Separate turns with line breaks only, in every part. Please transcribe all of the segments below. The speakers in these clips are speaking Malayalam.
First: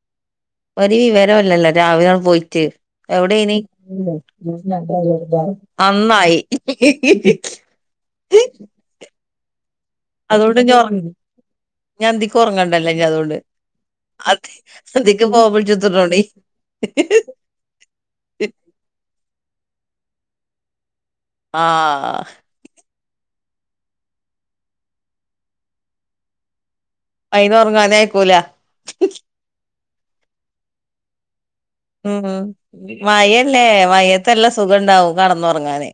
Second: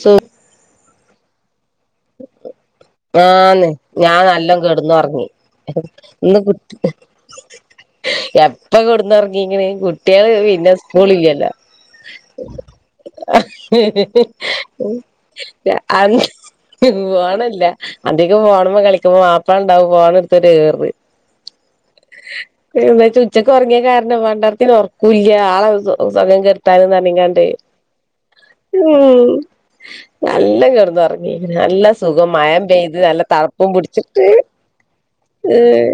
സോ
ഒരി വിവരല്ലല്ലോ രാവിലെങ്ങ് പോയിട്ട് എവിടെനി
ആന്ന് ഞാൻ നല്ലോം കെടന്നൊറങ്ങി ഇന്ന്
നന്നായി
കുട്ടി എപ്പ കെടന്നൊറങ്ങി ഇങ്ങനെ കുട്ടിള് പിന്നെ സ്കൂളില്ലല്ലോ
ഞ്ഞി അന്തിക്ക് ഉറങ്ങണ്ടല്ലോ ഞ്ഞി അതുകൊണ്ട് അതി അന്തിക്ക് പോവപറ്റത്തോണി
ഫോണല്ല അന്തിക്ക് 'ഫോണ് മ്മെ കളിക്കുമ്പോ ബാപ്പണ്ടാവും ഫോണെടുത്തൊരേറ്
ആ
എന്താച്ചാ ഉച്ചക്ക് ഒറങ്ങിയ കാരണം പണ്ടാർത്തിന് ഉറക്കൂല്ല താന്ന് പറഞ്ഞ്ങ്ങാണ്ട്
അയിന് ഉറങ്ങാനേ അയക്കൂല
നല്ല കെടന്നൊറങ്ങി നല്ല സുഖം
ഉം
മയ പെയ്ത് നല്ല
മഴല്ലേ
തണുപ്പും പിടിച്ചിട്ട്
മഴയത്തല്ല സുഖം ഉണ്ടാവും കടന്നുറങ്ങാന്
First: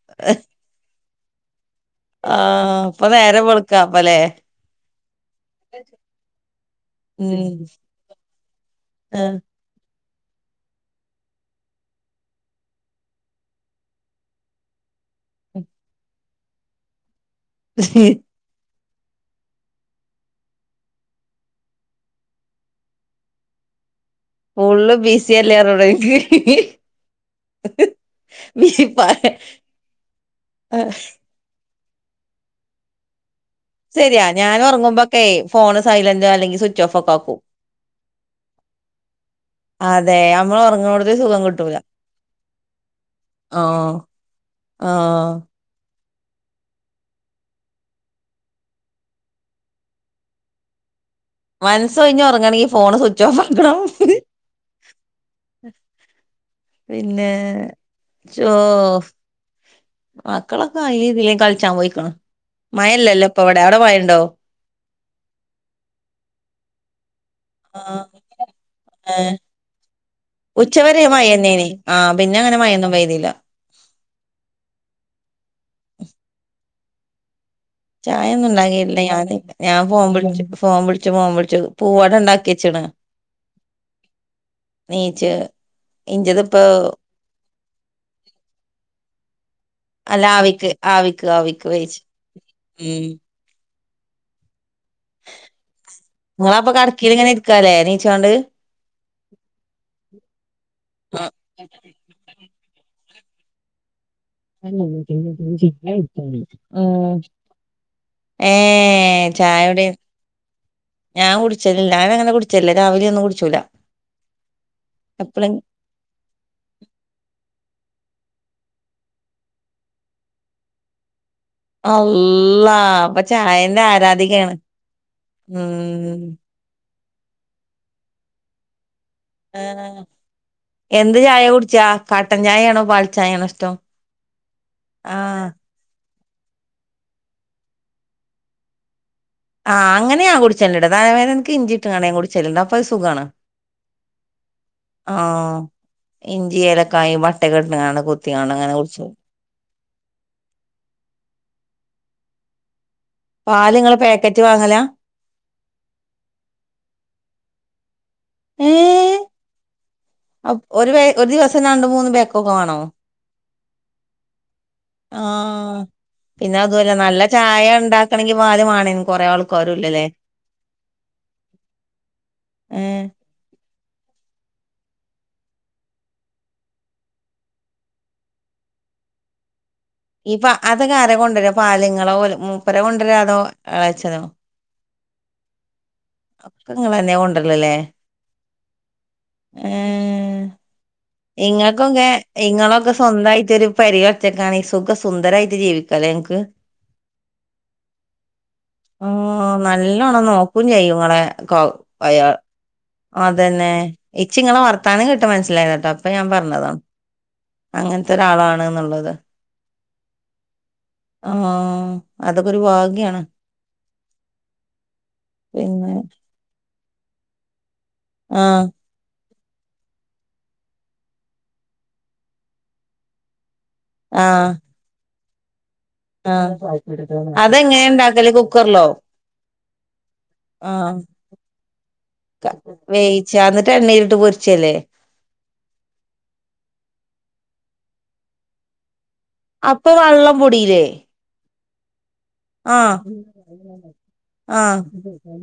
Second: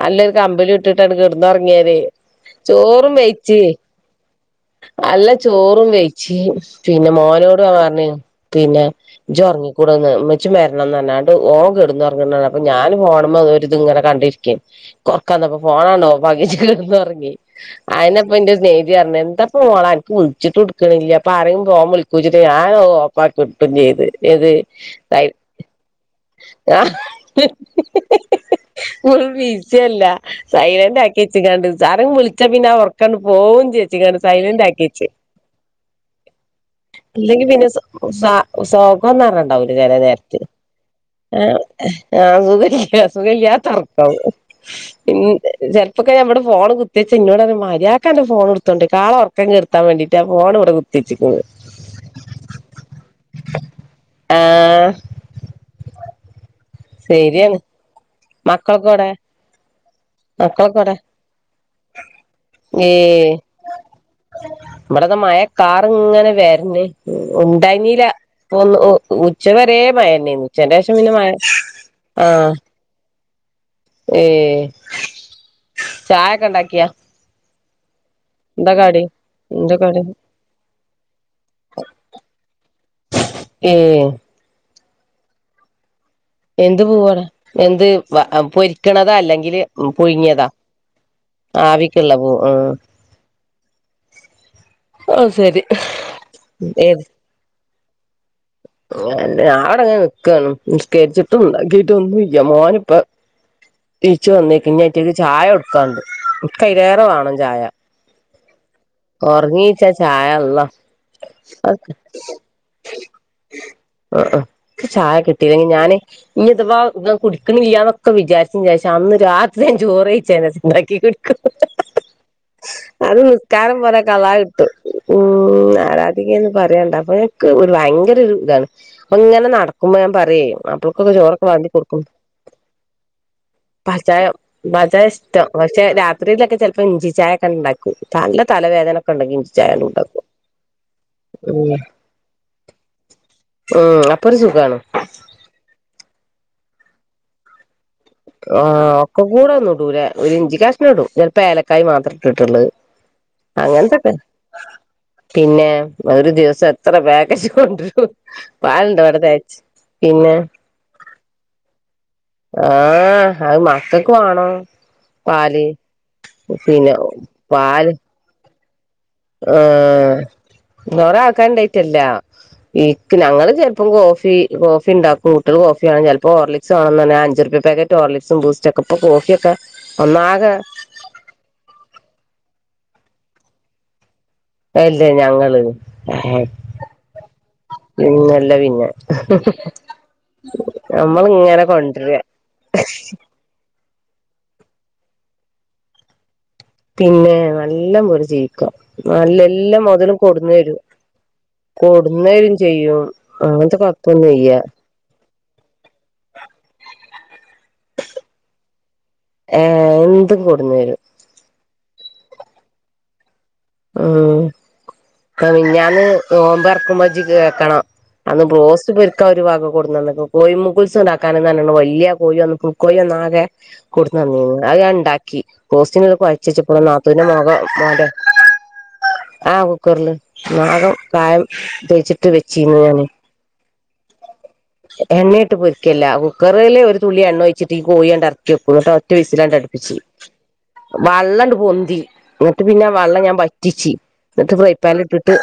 നല്ലൊരു കമ്പിളിയിട്ട് എന്നിട്ടങ്ങട്ട് കെടന്നോറങ്ങിയാലേ
ആഹ് ഇപ്പൊ
ചോറും
നേരം
വെയ്ച്ച്
വെളുക്കാപ്പല്ലേ
അല്ല ചോറും വെയ്ച്ച് പിന്നെ
ഉം
മോനോട് പറഞ്ഞ് പിന്നെ
ആഹ്
ജ് ഉറങ്ങിക്കൂടന്ന് മ്മച്ചി മേ ണന്ന്റഞ്ഞാണ്ട് ഓൻ കെടന്നുറങ്ങുന്നതാ പ്പ ഞാന് ഫോണി മ്മെ ഒരിതും ങ്ങനെകണ്ടിരിക്കും കൊറക്ക വന്നപ്പോ ഫോ ഫോണങ്ങട്ട് ഓഫാക്കിവെച്ച് കെടന്നൊറങ്ങി അയിനിപ്പ ന്റെ സ്നേ തിറഞ്ഞ് എന്താ പ്പോ ഓളനക്ക് വിളിച്ചിട്ടെടുക്കണില്ല അപ്പൊ ആരെം ഫോൺവിളിക്കുച്ചിട്ട് ഞാൻ ഓഫാക്കി വെക്കും ചെയ്ത് ഏത്
ഫുള്ള്
തയ്
ബിസി അല്ലേ പറഞ്ഞൂടെ
ആ ഹ്ഹഹ
ഇൻക്ക്
ഓൾണീച്ചല്ല സൈലന്റ് ആക്കി വെച്ച്ങ്കാണ്ട് സാറങ്ങ് വിളിച്ച പിന്നെ ആ ഉറക്കങ്ങു പോവും വിചാരിച്ച്ക്കാണ്ട്
ശരിയാ ഞാൻ
സൈലന്റ് ആക്കി വെച്ച്
ഉറങ്ങുമ്പോക്കെ ഫോണ് സൈലന്റോ അല്ലെങ്കിൽ സ്വിച്ച് ഓഫ് ഒക്കെ ആക്കും
ഇല്ലെങ്കി പിന്നെ സൈ അ സോകംന്നറഞ്ഞുണ്ടാവല് ചെല നേരത്ത്
മ്മളൊറങ്ങണൊരു
ആ ആ സുഖയില്ല
ആഹ്
സുഖയില്ലാത്തറക്കാവും പിൻ
ആഹ്
ജ ഇപ്പൊക്കെ ഞമ്മടെ ഫോൺ കുത്തിച്ച എന്നോട്റയും മര്യാക്കന്റെ ഫോൺടുത്തോണ്ട്ക്കോ ആളെ ഒറക്കം കെടുത്താ വേണ്ടീട്ട് ആ ഫോണിവിടെ വെ
മനസ് ഒഴിഞ്ഞൊറങ്ങണെങ്കി ഫോണ് സ്വിച്ച് ഓഫ് ആക്കണം
ആഹ്
പിന്നെ
ശരിയാണ്
ചോ
മക്കളൊക്കെ എവടെ
മക്കളൊക്കെ അയിലേം ഇതിലേം കളിച്ചാ പോയിക്കണ് മഴല്ലല്ലോ ഇപ്പ അവിടെ അടെ മഴണ്ടോ
നമ്മത് മഴകാറിങ്ങനെ വരണ്ട് മ് ഉണ്ടായിഞ്ഞില്ല
ആഹ്
പ്പൊ ഒന്ന്
ഏഹ്
ഉച്ച വരെ മഴന്നെയെനു ഉച്ചന്റെ ശേഷം
ഉച്ചവരെ
പിന്നെ മഴ
മഴന്നേനി പിന്നെ
ആഹ്
അങ്ങനെ മഴയൊന്നും പെയ്തില്ല
ഏഹ് ചായൊക്കെണ്ടാക്കിയാ
ചായൊന്നുണ്ടാക്കിട്ടില്ല ഞാന്
എന്താ
ഞാൻ
കടി
ഫോംവിളിച്ച് ഫോംവിളിച്ച് ഫോം വിളി ച്ച് പൂവാടണ്ടാക്കിവച്ചീണ്
ഏഹ്
ണീച്ച്
എന്ത് പൂവാണ് എന്ത് വ ആ പൊരിക്കണതാ അല്ലെങ്കില് ഉ
അല്ല
പുഴുങ്ങിയതാ
ആവിക്ക് ആവിക്ക് ആവിക്ക് വേവിച്ച്
ആവിക്കുള്ള പൂ മ്
ഉം
ഓ ശരി
നിങ്ങളപ്പൊ
ഏത്
കടക്കീല് ഇങ്ങനെ ഇരിക്കാല്ലേ നീച്ചോണ്ട്
ഏ ഞടങ്ങനെ നിക്കാണ് നിസ്കരിച്ചിട്ട് ഉണ്ടാക്കിട്ട് ഒന്നുമില് മോൻ ഇപ്പൊ തിരിച്ചു വന്നേക്ക് ഇനി ഏറ്റിരിന്ന് ചായ കൊടുക്കാണ്ട് നിക്ക് അയിരേറെ
ഉം
വേണം ചായ
ഏ ചായ
ന്റെ ചായ അള്ളാ
ഞാൻ കുടിച്ചലില്ല ഞാനങ്ങനെ കുടിച്ചല്ല രാവിലെയൊന്നും കുടിചൂല
ആ ആ നിക്ക് ചായ കിട്ടിയില്ലെങ്കിൽ ഞാന് ഇനി ഇഥവാ ങ്ങാ കുടിക്കണില്ലാന്നൊക്കെ വിചാരി വിചാരിച്ച അന്ന് രാത്രി ഞാൻ ചോറ് കഴിച്ചേന ചൂടാക്കീട്ട്
അള്ളാ അപ്പ ചായേന്റ
നിസ്കാരം പോലെ കളാ
ആരാധികയാ നിങ്ങള്
ഉം ആരാധികേന്ന് പറയണ്ട. അപ്പൊ എൻക്ക് ഒരു ഭയങ്കര ഒരു ഇതാണ്. പ്പങ്ങനെ നടക്കുമ്പോ
ആഹ്
ഞാൻ പറയോ മാപ്പ്ളക്ക് ന്ന്
എന്ത് ചായ
ചോറൊക്കെ വെള്മ്പി
കുടിച്ചാ
കൊടുക്കൂ
കട്ടൻ ചായയാണോ പാൽച്ചായയാണോ ഇഷ്ടം
ഏ ബജ ഇഷ്ടം
ആഹ്
പക്ഷെ രാ ത്രിലോക്കെ ചിലപ്പോ ഇഞ്ചി ചായേക്കെ ഉണ്ടാക്കും നല്ല തലവേദനേക്കെ ഉണ്ടെങ്കി
ആ അങ്ങനെ ഞാൻ കുടിച്ചിണ്ടെടാ തലവേദനക്ക്
ഉം
ഇഞ്ചിയിയിട്ടാണേ ഞാൻ കുടിച്ചിലുള്ള അപ്പൊ ഒരു സുഖാണ്.
അപ്പൊരു സുഖാണ്
ആഹ് ഇഞ്ചി ഏലക്കായും വട്ട [unintelligible]
ആ ഒക്കെ കൂടെ ഒന്നുടൂല ഒരു ഇഞ്ചി കഷ്ണം ഇടും ചിലപ്പോ ഏലക്കായ മാത്രം ട്ടിട്ടുള്ള
പാല് ഇങ്ങള്
അങ്ങനതന്നെ
പാക്കറ്റ് വാങ്ങലാ
പിന്നെ ഒരു ദിവസം എത്ര [unintelligible] എച്ച് കൊണ്ടുരും
ഏ
പാലുണ്ടോ ഇവിടെ തെകച്ച്
അപ് ഒരു ഒരു ദിവസം രണ്ടു മൂന്ന് പേ
ആ അത് മക്കക്ക് വേണോ പാല്
ആഹ് പിന്നെ അതുമല്ല നല്ല ചായ ഉണ്ടാക്കണമെങ്കിൽ പാലുവേണമെനി
ആ കുറേ ആൾക്കാരിണ്ടായിട്ടല്ല
ഏ
ഏക്ക് ഞങ്ങള് അപ്പം കോഫി കോഫി ഉണ്ടാക്കും കുട്ടികൾ കോഫി വേണം ചിലപ്പോ ഹോർലിക്സ് വേണോന്ന് പറഞ്ഞ ഞാൻ അഞ്ച് രൂപ്പിയ പാക്കറ്റ് ഹോർലിക്സും ബൂസ്ൻ്റോ ഇപ്പൊ കോഫിയൊക്കെ
ഇപ
ഒന്നാകെ
അതക്കെ ആരാ കൊണ്ടുവരാ പാലിങ്ങളാ ഓല് മൂപ്പര കൊണ്ടുവരാ അതോ ആയച്ചതോ
അല്ലേ ഞങ്ങള്
ഒക്കെ നിങ്ങളെന്നെയാ കൊണ്ടുവരലല്ലേ
പിന്നല്ല പിന്നെ [unintelligible]
നിങ്ങൾക്കു ഇങ്ങനെ
കൊണ്ടുവരാ
നിങ്ങളൊക്കെ സ്വന്തമായിട്ടൊരു പരികവെച്ചെക്കാ സുഖ സുന്ദരായിട്ട് ജീവിക്കാല്ലേ ങ്ങക്ക്
പിന്നെ നല്ല പോലെ ജീവിക്കാം നല്ല
ആഹ്
എല്ലാം മുതലും
നല്ലോണം
കൊടുന്ന്
നോക്കും
തരും
ചെയ്യും ഇങ്ങളെ കൗ അയാൾ
കൊടുന്നേരും ചെയ്യും
അതന്നെ
അങ്ങനത്തെ കൊഴപ്പൊന്നുംല്ല
എച്ചിങ്ങളെ വർത്താനം കേട്ട് മനസ്സിലായതാ കേട്ടോ അപ്പൊ ഞാൻ പറഞ്ഞതാ അങ്ങനത്തെ ഒരാളാണ് എന്നുള്ളത്
ഏ എന്തും കൊടുന്ന് തരും
ആ അതൊക്കെ ഒരു ഭാഗ്യാണ്
മ് അ
പിന്നെ
മിനിഞ്ഞാന്ന് നോമ്പ് തുറക്കുമ്പോ ജ്ജ് കേക്കണം അന്ന്
ആഹ്
ബോസ്റ്റ് പെരു ഇക്ക ഒരു വക കൊട്ടുന്നു തന്നേകുന്നു കോയി മുകുൾസ് ഉണ്ടാക്കാനാ ന്നാണു വലിയ കോഴിയന്ന കുക്കോഴിയാന്നാ കെ കൊടുന്നന്ന്
ആഹ്
നിങ്ങ അത് ഞാൻ ഉണ്ടാക്കി കോസ്റ്റിങ്ങിളിപ്പോ അഴിച്ച്
ആഹ്
വെച്ചേക്കണ് നാത്തുന്റെ മോഗ
അതെങ്ങനെ
മോൻ്റെ
ഇണ്ടാക്കല് കുക്കറിലോ?
ആ കുക്കർല് നാഗം
ആഹ്
കായം തേച്ചിട്ട് വെച്ചീനു ഞാന്.
[unintelligible]
എണ്ണയിട്ട് പൊരിക്കല്ല കുക്കറില് ഒരു തുുള്ളി എണ്ണ ഒയി ച്ചിട്ടി കോയിണ്ട് അറച്ചിവെക്കുള്ളു ട്ട് ഒറ്റ വിസിലങ്ങട്
അപ്പൊ
അടുപ്പിച്ച്
വെള്ളം പൊടിയില്ലേ?
വള്ള പൊന്തി എന്നിട്ട് പിന്നെ
ആഹ്
വള്ളം ഞാൻ വറ്റിച്ച് ന്നിട്ട്
ആഹ്
ഫ്രൈപ്പാലിട്ടിട്ട്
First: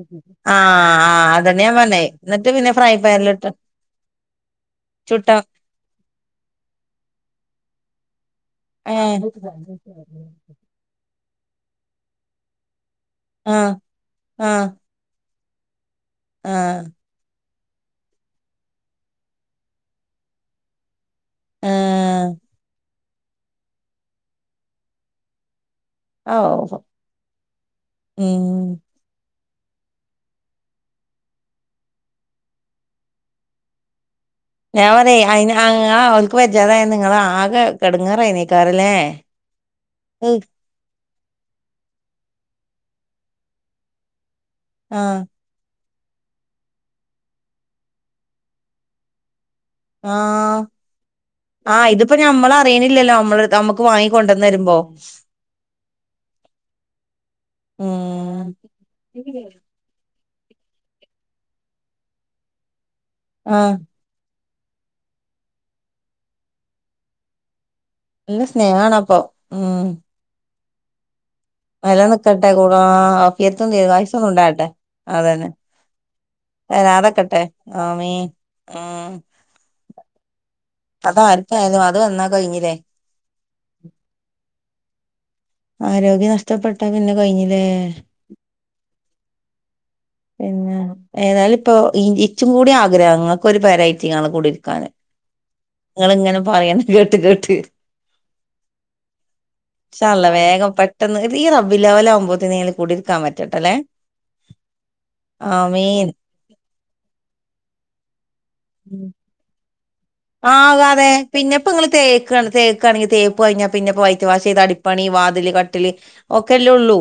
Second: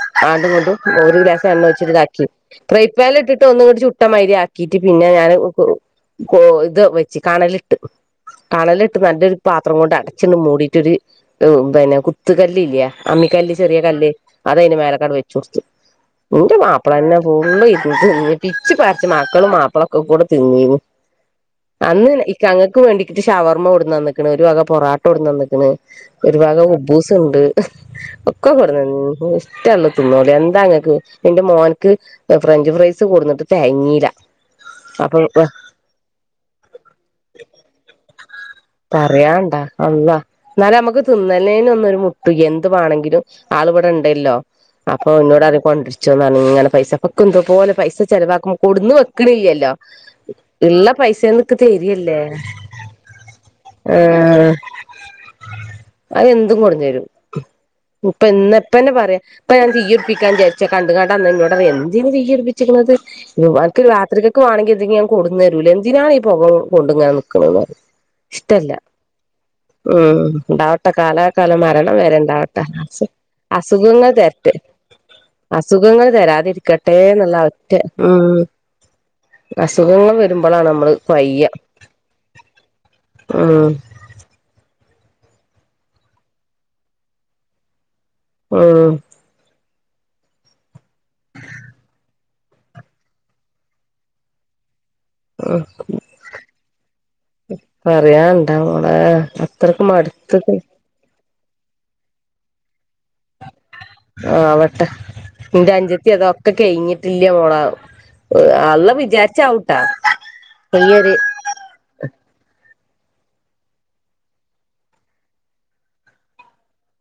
ആഹ്
ആണ്ടുംങ്ങണ്ടും ഒരു
ആഹ് അതന്നെ ഞാൻ പറഞ്ഞേ
ഗ്ലാസെണ്ണോയ്ച്ചിട്ട്താക്കി
എന്നിട്ട് പിന്നെ ഫ്രൈ പാനിലിട്ട്
ഫ്രൈപ്പാലിട്ടിട്ടൊന്ന് ചുട്ടമാര്യാക്കീട്ട് പിന്നെ
ചുട്ട
ഞാന് കൊ കൊ.. കൊ. ത് വെച്ച് കണലിട്ടു കളലിട്ട്
ഏഹ്
നല്ലൊരു പാത്രം കൊണ്ട് അടച്ച്ണ്ട് മൂടീട്ടൊരു ഒ.. പിന്നെ കുത്തുകല്ല്ല്ല്യേ അമ്മിക്കല്ല്
ആഹ്
ചെറിയ കല്ല്
ആഹ്
അതയ്ന്റെ മേലക്കണ്ട് വെച്ചൊട്ത്തു ന്റെ
ആഹ്
മാപ്പ്ളന്നെപ്പോ ഇ തി പിച്ച് പച്ച് മക്കളും മാപ്പിളൊക്കെ കൂടെ തിന്നിരുന് അന്ന്
ആഹ്
ഇക്കങ്ങക്ക് വേണ്ടിക്ക്ട്ട് ഷവർമ്മോട്ന്നന്ന്ക്ക്ണ് ഒരു വക പൊറട്ടോട്ന്ന്ക്ക്ണ് ഒരുഭഗ
ഓഹ്
ഉബ്ബൂസ്ണ്ട് ഒക്ക
ഉം
കൊട്ന്നന്ന്ക്ക് ണ് ഇങ്ങക്ക്ഷ്ട്ടള്ള തിന്നോളി എന്താങ്‌ക്ക് ന്റെ മോൻക്ക് ഫ്രഞ്ച് ഫ്രൈസ് കൊടുന്നിട്ട് തെകഞീല
ഞാഒനെ അയ്നങ്ങ്ആ.. ഓൽക്ക് വെജ്ജാതായന്ന് ഇങ്ങളാകെ എട്ങേറായ്ന്നീ
പറയാണ്ടാ അള്ളാ. ന്നാലമ്മക്ക് തിന്നന്നേനൊന്നും ഒരു മുട്ടുയ്യാ.. എന്ത് മാണെങ്കിലും ആൾവ്ടെണ്ടല്ലോ അപ്പൊ
ആഹ്
ന്നോട്റയും കൊണ്ട്രി ച്ചൊന്നണ്ങ്ങനെ പൈസപ്പക്കപ്പെന്തപോലെ പൈസ ചെലവാക്കുമ്പോ കൊട്ന്ന് വെക്ക്ണില്ലല്ലോ
ആ..... അ
തരിയല്ലേ
ഇതിപ്പഞമ്മളറിയിണില്ലല്ലോ നഞമ്മൾറിയണില്ലല്ലോ നമ്മള് നമുക്ക് വാങ്ങികൊണ്ടന്നേരുമ്പോ...
അഎന്തും കൊട്ന്നേരും
ഉം
ഉപ്പെന്നെ ഇപ്പന്നെപറയും ഇപ്പ ഞാൻ തീയു കത്തിക്കാൻജാരിച്ചൊ കണ്ട്കാണ്ടന്ന് ന്നോട്പറയേ എന്തിന് തീയുടിപ്പിച്ച്ക്ണത് മ്
ആഹ്
അനക്ക് രാത്രിക്കക്ക് ക്കക് വാണെങ്കിന്തെങ്കിഞാകൊട്ന്നേരൂലേ എന്തിനാണീ.. പൊക കൊണ്ട്ങ്ങനെനിക്ക്ണത്
നല്ല
ഇഷ്ടല്ല
സ്നേഹാണപ്പൊ
ഉം.. ണ്ടാവട്ടെ കാലാ കലം
നില നിക്കട്ടെ
മരണംവരെണ്ടാവട്ടെ
കൂട
അ
ആഫിയത്തും
അസുഖങ്ങൾ
ദീർഘായുസ്സും
തെരത്
ഉണ്ടാകട്ടെ അതന്നെ
അസുഖങ്ങൾ തരാതിരിക്കട്ടേന്ന്ള്ള
തരാതെക്കട്ടെ
ഒറ്റ
ആമീൻ
ഉം
ഉം
അസുഖങ്ങൾ വരുമ്പളാണ് നമ്മള്
അതാർക്കായാലും അത് വന്ന കഴിഞ്ഞിലെ.
മ്
ആരോഗ്യം നഷ്ടപ്പെട്ട പിന്നെകഴിഞ്ഞീലേ
ഉം
പിന്നെ ഏതായിലുപ്പോ.. ഇ ഇച്ചുംകൂടി ആഗ്രഹം ഇങ്ങക്കൊരു പെരേറ്റിഇങ്ങള് കുടിരിക്കാന്
ഉം....
കേട്ട്
പറയാൻണ്ടമോളേ... അത്രക്കുംമടു
ഇൻഷാ അള്ളാ വേഗം പെട്ടെന്ന് ഈ റബ്ബില്ലാവലാവുമ്പേക്കും കുടിരിക്കാൻപറ്റട്ടലേ
ന്റെ അഞ്ചത്യതാ. ഒക്കെ കഴിഞ്ഞിട്ടില്ല്യാ ഓളാ അള്ള വിചാരിച്ചഔ
ആകാതേ പിന്നെപ്പ്ങ്ങള് തേക്കാണ് തേക്ക് ക്കാണെങ്കെ തേപ്പ് കഴിഞ്ഞാപിന്നെ പ്ന്നെ വൈറ്റ് വാഷെയ്താ.. അടിപ്പണി വാതില് കട്ടില് ഒക്കല്ലെ ഉള്ളൂ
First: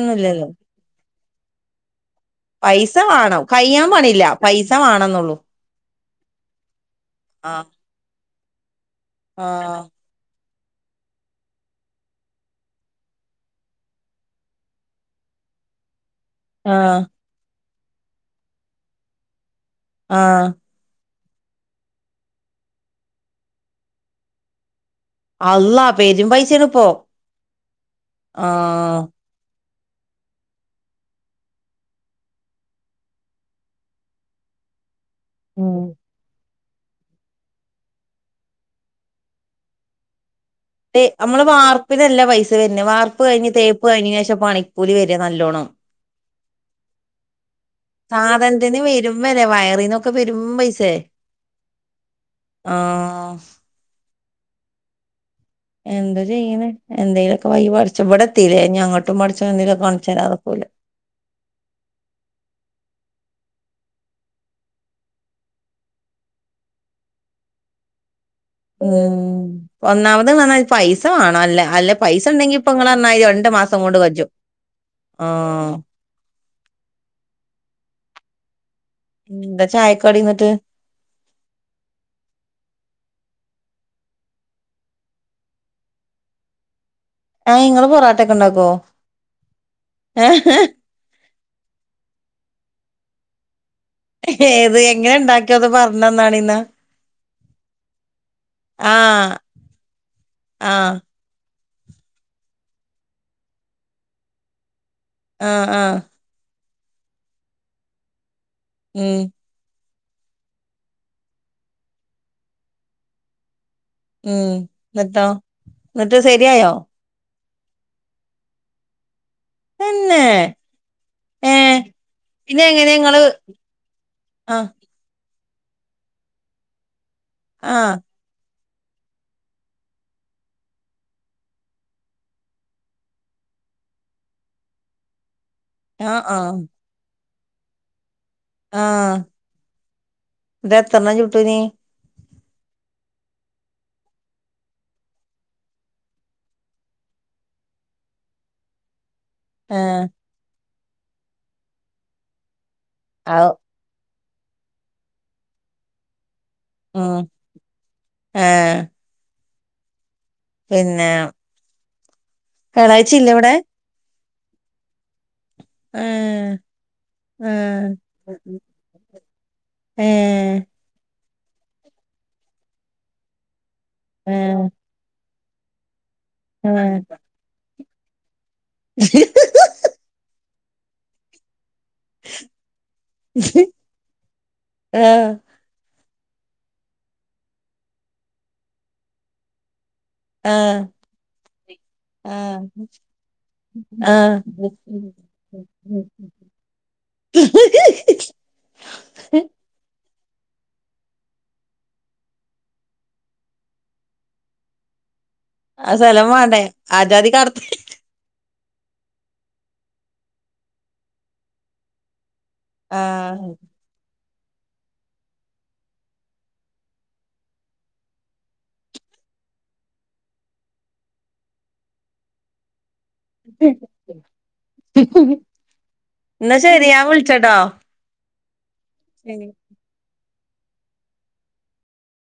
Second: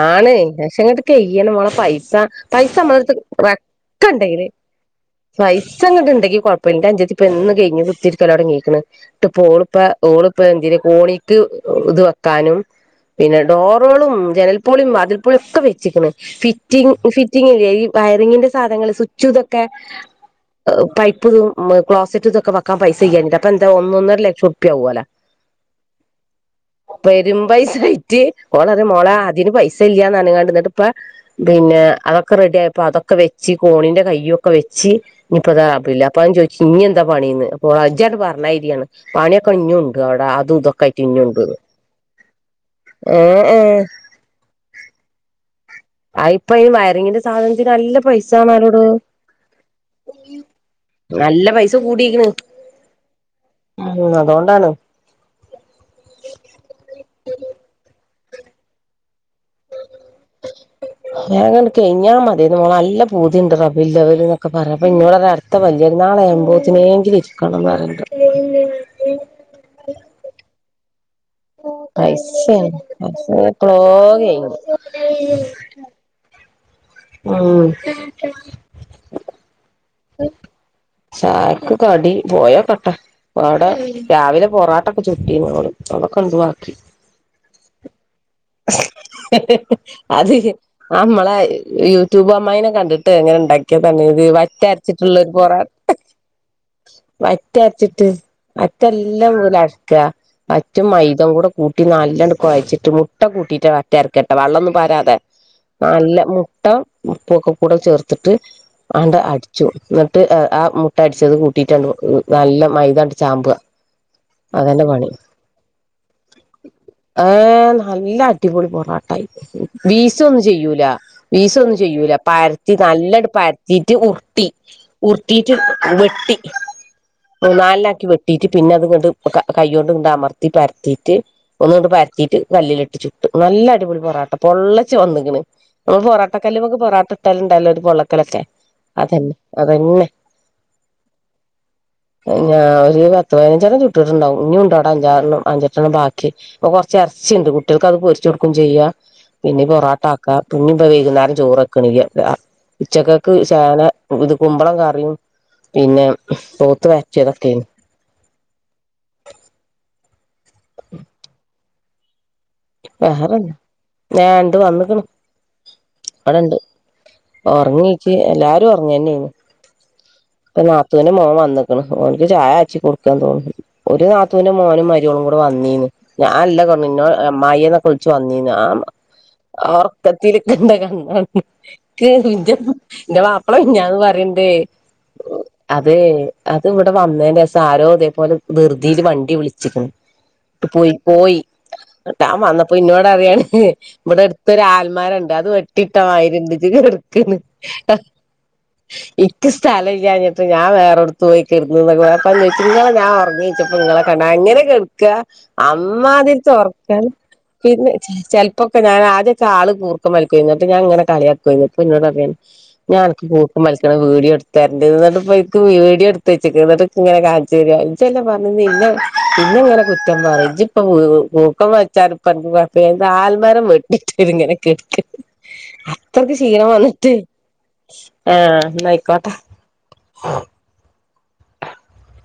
ആണ് അഷെങ്ങട് കയ്യണമോളെ പൈസ പൈസമ്മളട്ത് വെ
[unintelligible] പില്ല പൈസ വാ
പൈസങ്ങട്ണ്ടെങ്കി കൊഴപ്പന്റെഞ്ചത്തി പ്പെന്ന്
ആഹ്
കയ്ഞ് കുത്തിരിക്കലൊട്ങ്ങീക്ക്ണ്ട്ട്പോള്പ്പ
ആഹ്
ഓള് ഇപ്പതെന്തിന് കോണിക്ക് ഒ.. ത് വെക്കാനും പിന്നെ ഡോറോളൊന്നും ജനൽപൊളീം, വാതിൽപൊളിയൊക്കെ വെച്ച്ക്ക്ണ് ഫിറ്റിങ്
ആഹ്
ഫിറ്റിങ്ങില്ലേ ഈ.. വയറിങ്ങിന്റെ സാധങ്ങള് സ്വിച്ചുതൊക്കെ
ആഹ്
അ.. പൈ ഇപ്പൊന്നും മ്... ക്ളോസറ്റുതൊക്ക വെക്കാൻ പൈസയ്യാഞ്ഞിട്ടാ.. അപ്പന്താ. ഒന്നൊന്നരലക്ഷറുപ്പിയാവോലാ
അള്ളാ പെരും പൈസേണിപ്പോ
പെരുമ്പയ്സായിറ്റ് ഓളറിയ
ആഹ്
മോളേ.. പൈസല്ല്യാന്നറിഞ്ക്കാണ്ട്ന്ന്ട്ട്പ്പോ പിന്നെ.. അതൊക്കെ റെഡ്യായപ്പോ അതൊക്കെവെച്ച് കോണിന്റെ കയ്യൊക്കെ വെച്ച്
ഉം
ഇനിപ്പതാഭില്ല [unintelligible] അൊ ചോദി ഇഞ്ഞെന്താ... പണീന്ന് അപ്പൊളജ്യണ്ട് പറഞ്ഞാര്യാണ് പണ്യോക്കെ ഇഞ്ഞൂണ്ട് അവ്ടാ.. അ..
ഏ.. അമ്മള് വാർപ്പിനല്ല പൈസ [unintelligible]
ഏഹ്
വാർപ്കയിഞ്
ഏഹ്
തേപ്പ് കയിഞേനേഷംപണിക്കൂലി വരാ... നല്ലോണം..
അയ്പ്പയി.. വയറിങ്ങിന്റെ സാധനത്തിനല്ല
സാധനത്തിന്
പൈസാണേടോ..
വരും വരെ വയറിന്നൊക്കെ പെരും
നല്ല പൈസ കൂടീക്ക്ണ്
ആ....
ഉം. അതോണ്ടാണ്.
എന്ത ചെയ്യിനെ എന്തേലൊക്കെ വയി പടച്ചോ ഇവടെത്തീലെ... ഇഞ് അങ്ങട്ടും പടച്ചോൻ ന്തെങ്കിലൊക്കെ കണ്ട്
[unintelligible] പൂതിയണ്ട് റബ ലവല എന്നൊക്കെ പറയാ അപ്പോ ഇന്നോട് പറയുവാ അടുത്ത വലിയ പെരുന്നാൾ ഇരിക്കണം എന്ന് പറയണ്ട്
ഉം ഒന്നാമത് നന്നായി പൈസ ണ്ണാല്ലേ അല്ലേയ് അല്ലെ പൈസ ഉണ്ടെങ്കി ഇപ്പൊ
പൈസേണ്
നന്നായി
പൈസ
രണ്ട്
എപ്പളോ
മാസം കൊണ്ട് വേച്ചും
കഴിഞ്ഞു
ആ
മ്മ്
ഉം
ചായക്ക് കടി പോയി നോക്കട്ടെ ഇടെ രാവിലെ പൊറാട്ടൊക്കെ ചുട്ടിന്നോള്ളു അതൊക്കെയുണ്ട് ബാക്കി
ഏഹ് ഇങ്ങള് പൊറാട്ടൊക്കെ ഉണ്ടാക്കോ
അത് ആമ്മള യൂട്യൂബ് അമ്മായിനെ കണ്ടിട്ട് എങ്ങനെ ഉണ്ടാക്കിയ തന്നെ ഇത് വറ്റ
ഏത് എങ്ങനെ ഉണ്ടാക്കിയോന്ന് പറഞ്ഞന്നാണ് ഇന്നാ
വാറ്റ്‌ അരച്ചിട്ട്
ആഹ്
വാറ്റെല്ലാംപോലെ അരക്കാ വാറ്റും
ആഹ്
മൈദം കൂടി കൂട്ടി നല്ലണ്ട് കുഴച്ചിട്ട് മുട്ട കൂട്ടിട്ട് വറ്റാ അരയ്ക്കാ കേട്ടാ വെള്ളം ഒന്നും പരാ
ആഹ് ആഹ്
നല്ല മുട്ട ഉപ്പൊക്കെ കൂടെ ചേർത്തിട്ട്
ഉം
അണ്ട് അടി എന്നിട്ട് ആ മുട്ട അടിച്ചത് കൂട്ടിയിട്ട് നല്ല മൈതണ്ട് ചാമ്പുവാ
ഉം എന്നിട്ടോ എന്നിട്ട് ശരിയായോ
ഏ നല്ല അടിപൊളി പൊറോാട്ടായി വീസു
തന്നെ
ഒന്നും ചെയ്യൂല വീസു
ഏഹ്
ഒന്നും ചെയ്യൂല
പിന്നെ
പരത്തി
എങ്ങനെ ഇങ്ങള്
നല്ലടി പരത്തിട്ട് ഓ
ആ
ഉർത്തിട്ട് വെട്ടി
ആ
മൂന്നാലാക്കി വെട്ടിട്ട് പിന്നെ അത് കൊണ്ട് കൈ കൊണ്ട് ഒന്ന് അമർത്തി പരത്തിട്ട് ഒന്ന് ഇങ്ങോട്ട് പരത്തിട്ട് കല്ലിൽ ഇട്ടിച്ചിട്ട് നല്ല നല്ല അടിപൊളി പൊറോട്ട പൊളളച്ച് വന്നിങ്ങണ്. നമ്മള്
ആ ആ
പൊറാട്ടക്കല്ലിമേക്ക് പൊറാട്ട ഇട്ടാല്‌ ഉണ്ടല്ലോ ഒരു പൊള്ളക്കലൊക്കെ
ആ
അതന്നെ അതന്നെ
ഇത് എത്രണ്ണം ചുട്ടൂനി
ഞാ ഒരു പത്ത് പതിനഞ്ചെണ്ണം ചു ട്ടിട്ടുണ്ടാവും, ഇനി ഉണ്ടവിടെ അഞ്ചാറെണ്ണം അഞ്ചെട്ടെണ്ണം ബാക്കി കൊറച്ച് എറ ചിണ്ട് കുട്ടികൾക്ക് അത് പൊരിച്ചു കൊടുക്കും ചെയ്യ പിന്നെ
ആ
പൊറോട്ട ആക്ക പിന്നെണ്ടാ വൈകുന്നേരം ചോറ് ആകണ്ണില്ല ഉച്ചകേക്കും
ഔ
ശഗലം ഇത് കുമ്പളം കറിയും, പിന്നെ പോത്ത്
ഉം
വരട്ടിയത് ഒക്കെയാണ്.
ആ പിന്നെ വ്യാഴാഴ്ച ഇല്ല ഇവിടെ?
ഞാണ്ട് വന്നികിണ്
ആ
അവിടെ ഇണ്ട്
ആ
ഉറങ്ങിക്ക് എല്ലാരും ഉറങ്ങി തന്നെയാണ്.
ഏ
പ്പ നാത്തുന് മോൻ വന്നിക്കിണ് ഓനിക്ക് ചായ അറ്റി കൊടുക്കാ തോന്നാണ്. ഒരു
ആ
നാത്തൂനും മോനും മാരിമോളും കൂടെ വന്നീന്ന്. ഞാല്ല
ആ
നിങ്ങ അമ്മായിയെന്നൊക്കെ വിളിച്ചു വന്ന [unintelligible] എന്റെ മാപ്പള ഞാന്ന് പറയണ്ടേ,
ആ
അതേ അത് ഇവിടെ വന്നേന്റെ സാരോ അതേപോലെ ധൃതിയില് വണ്ടി വിളിച്ചിക്കുന്നു. ഇട്ട് പോയി പോയി.
ആ
വന്നപ്പോ ഇന്നോട് അറിയാണ്
ആ ആ
ഇവിടെ അടുത്തൊരു ആൽമരഓണ്ട് അത് വെട്ടിയിട്ടമായിരിണ്ട് ഇച് [unintelligible] ഞാ വേറെടുത്ത് പോയി കിടന്ന് പറഞ്ഞെചു നിങ്ങളെ ഞാൻഓറങ്ങിച്ചപ്പോ നിങ്ങളെ കണ്ട് അങ്ങനെ കിടക്കാ
ആ സ്ഥലം
അമ്മാതിരിത്തെ
വേണ്ടേ
ഉറക്കം
ആജാതി കടത്ത്
പിന്നെ ചെല പ്പാ ഒക്കെ ഞാൻ ആദ്യക്കെ ആള് കുർക്കം വലിക്കുകയായിരുന്നു. ഞാ ഇങ്ങനെ കളിയാക്കുവായിരുന്നു ഇപ്പോ എന്നോട്
ആ
ഞാൻ കൂർക്കം വലിക്കുന്ന വീഡിയോ എടു തെരണ്ട്ന്ന് പറഞ്ഞ് ഇപ്പ ഇനിക്ക് വീഡിയോ എടുത്ത് വെച്ചേക്കണ് എന്നിട്ട് ഇങ്ങനെ കാണിച്ച് തരിയാ ഇച്ച് അല്ലേ പറഞ്ഞേ [unintelligible] എന്നെ ഇങ്ങനെ കുറ്റം പറയു ഇച്ച് ഇപ്പം കൂർക്കം വലിച്ച ഇപ്പ എന്താ ആൽമരം വെട്ടിട്ട് ഇങ്ങനെ കിടക്കാ അത്രക്ക്
എന്നാ
ക്ഷീണം
ശരി ഞാൻ
വന്നിട്ട്.
വിളിച്ചട്ടോ
ന്നാ ആയിക്കോട്ടെ
ശരി
[inaudible]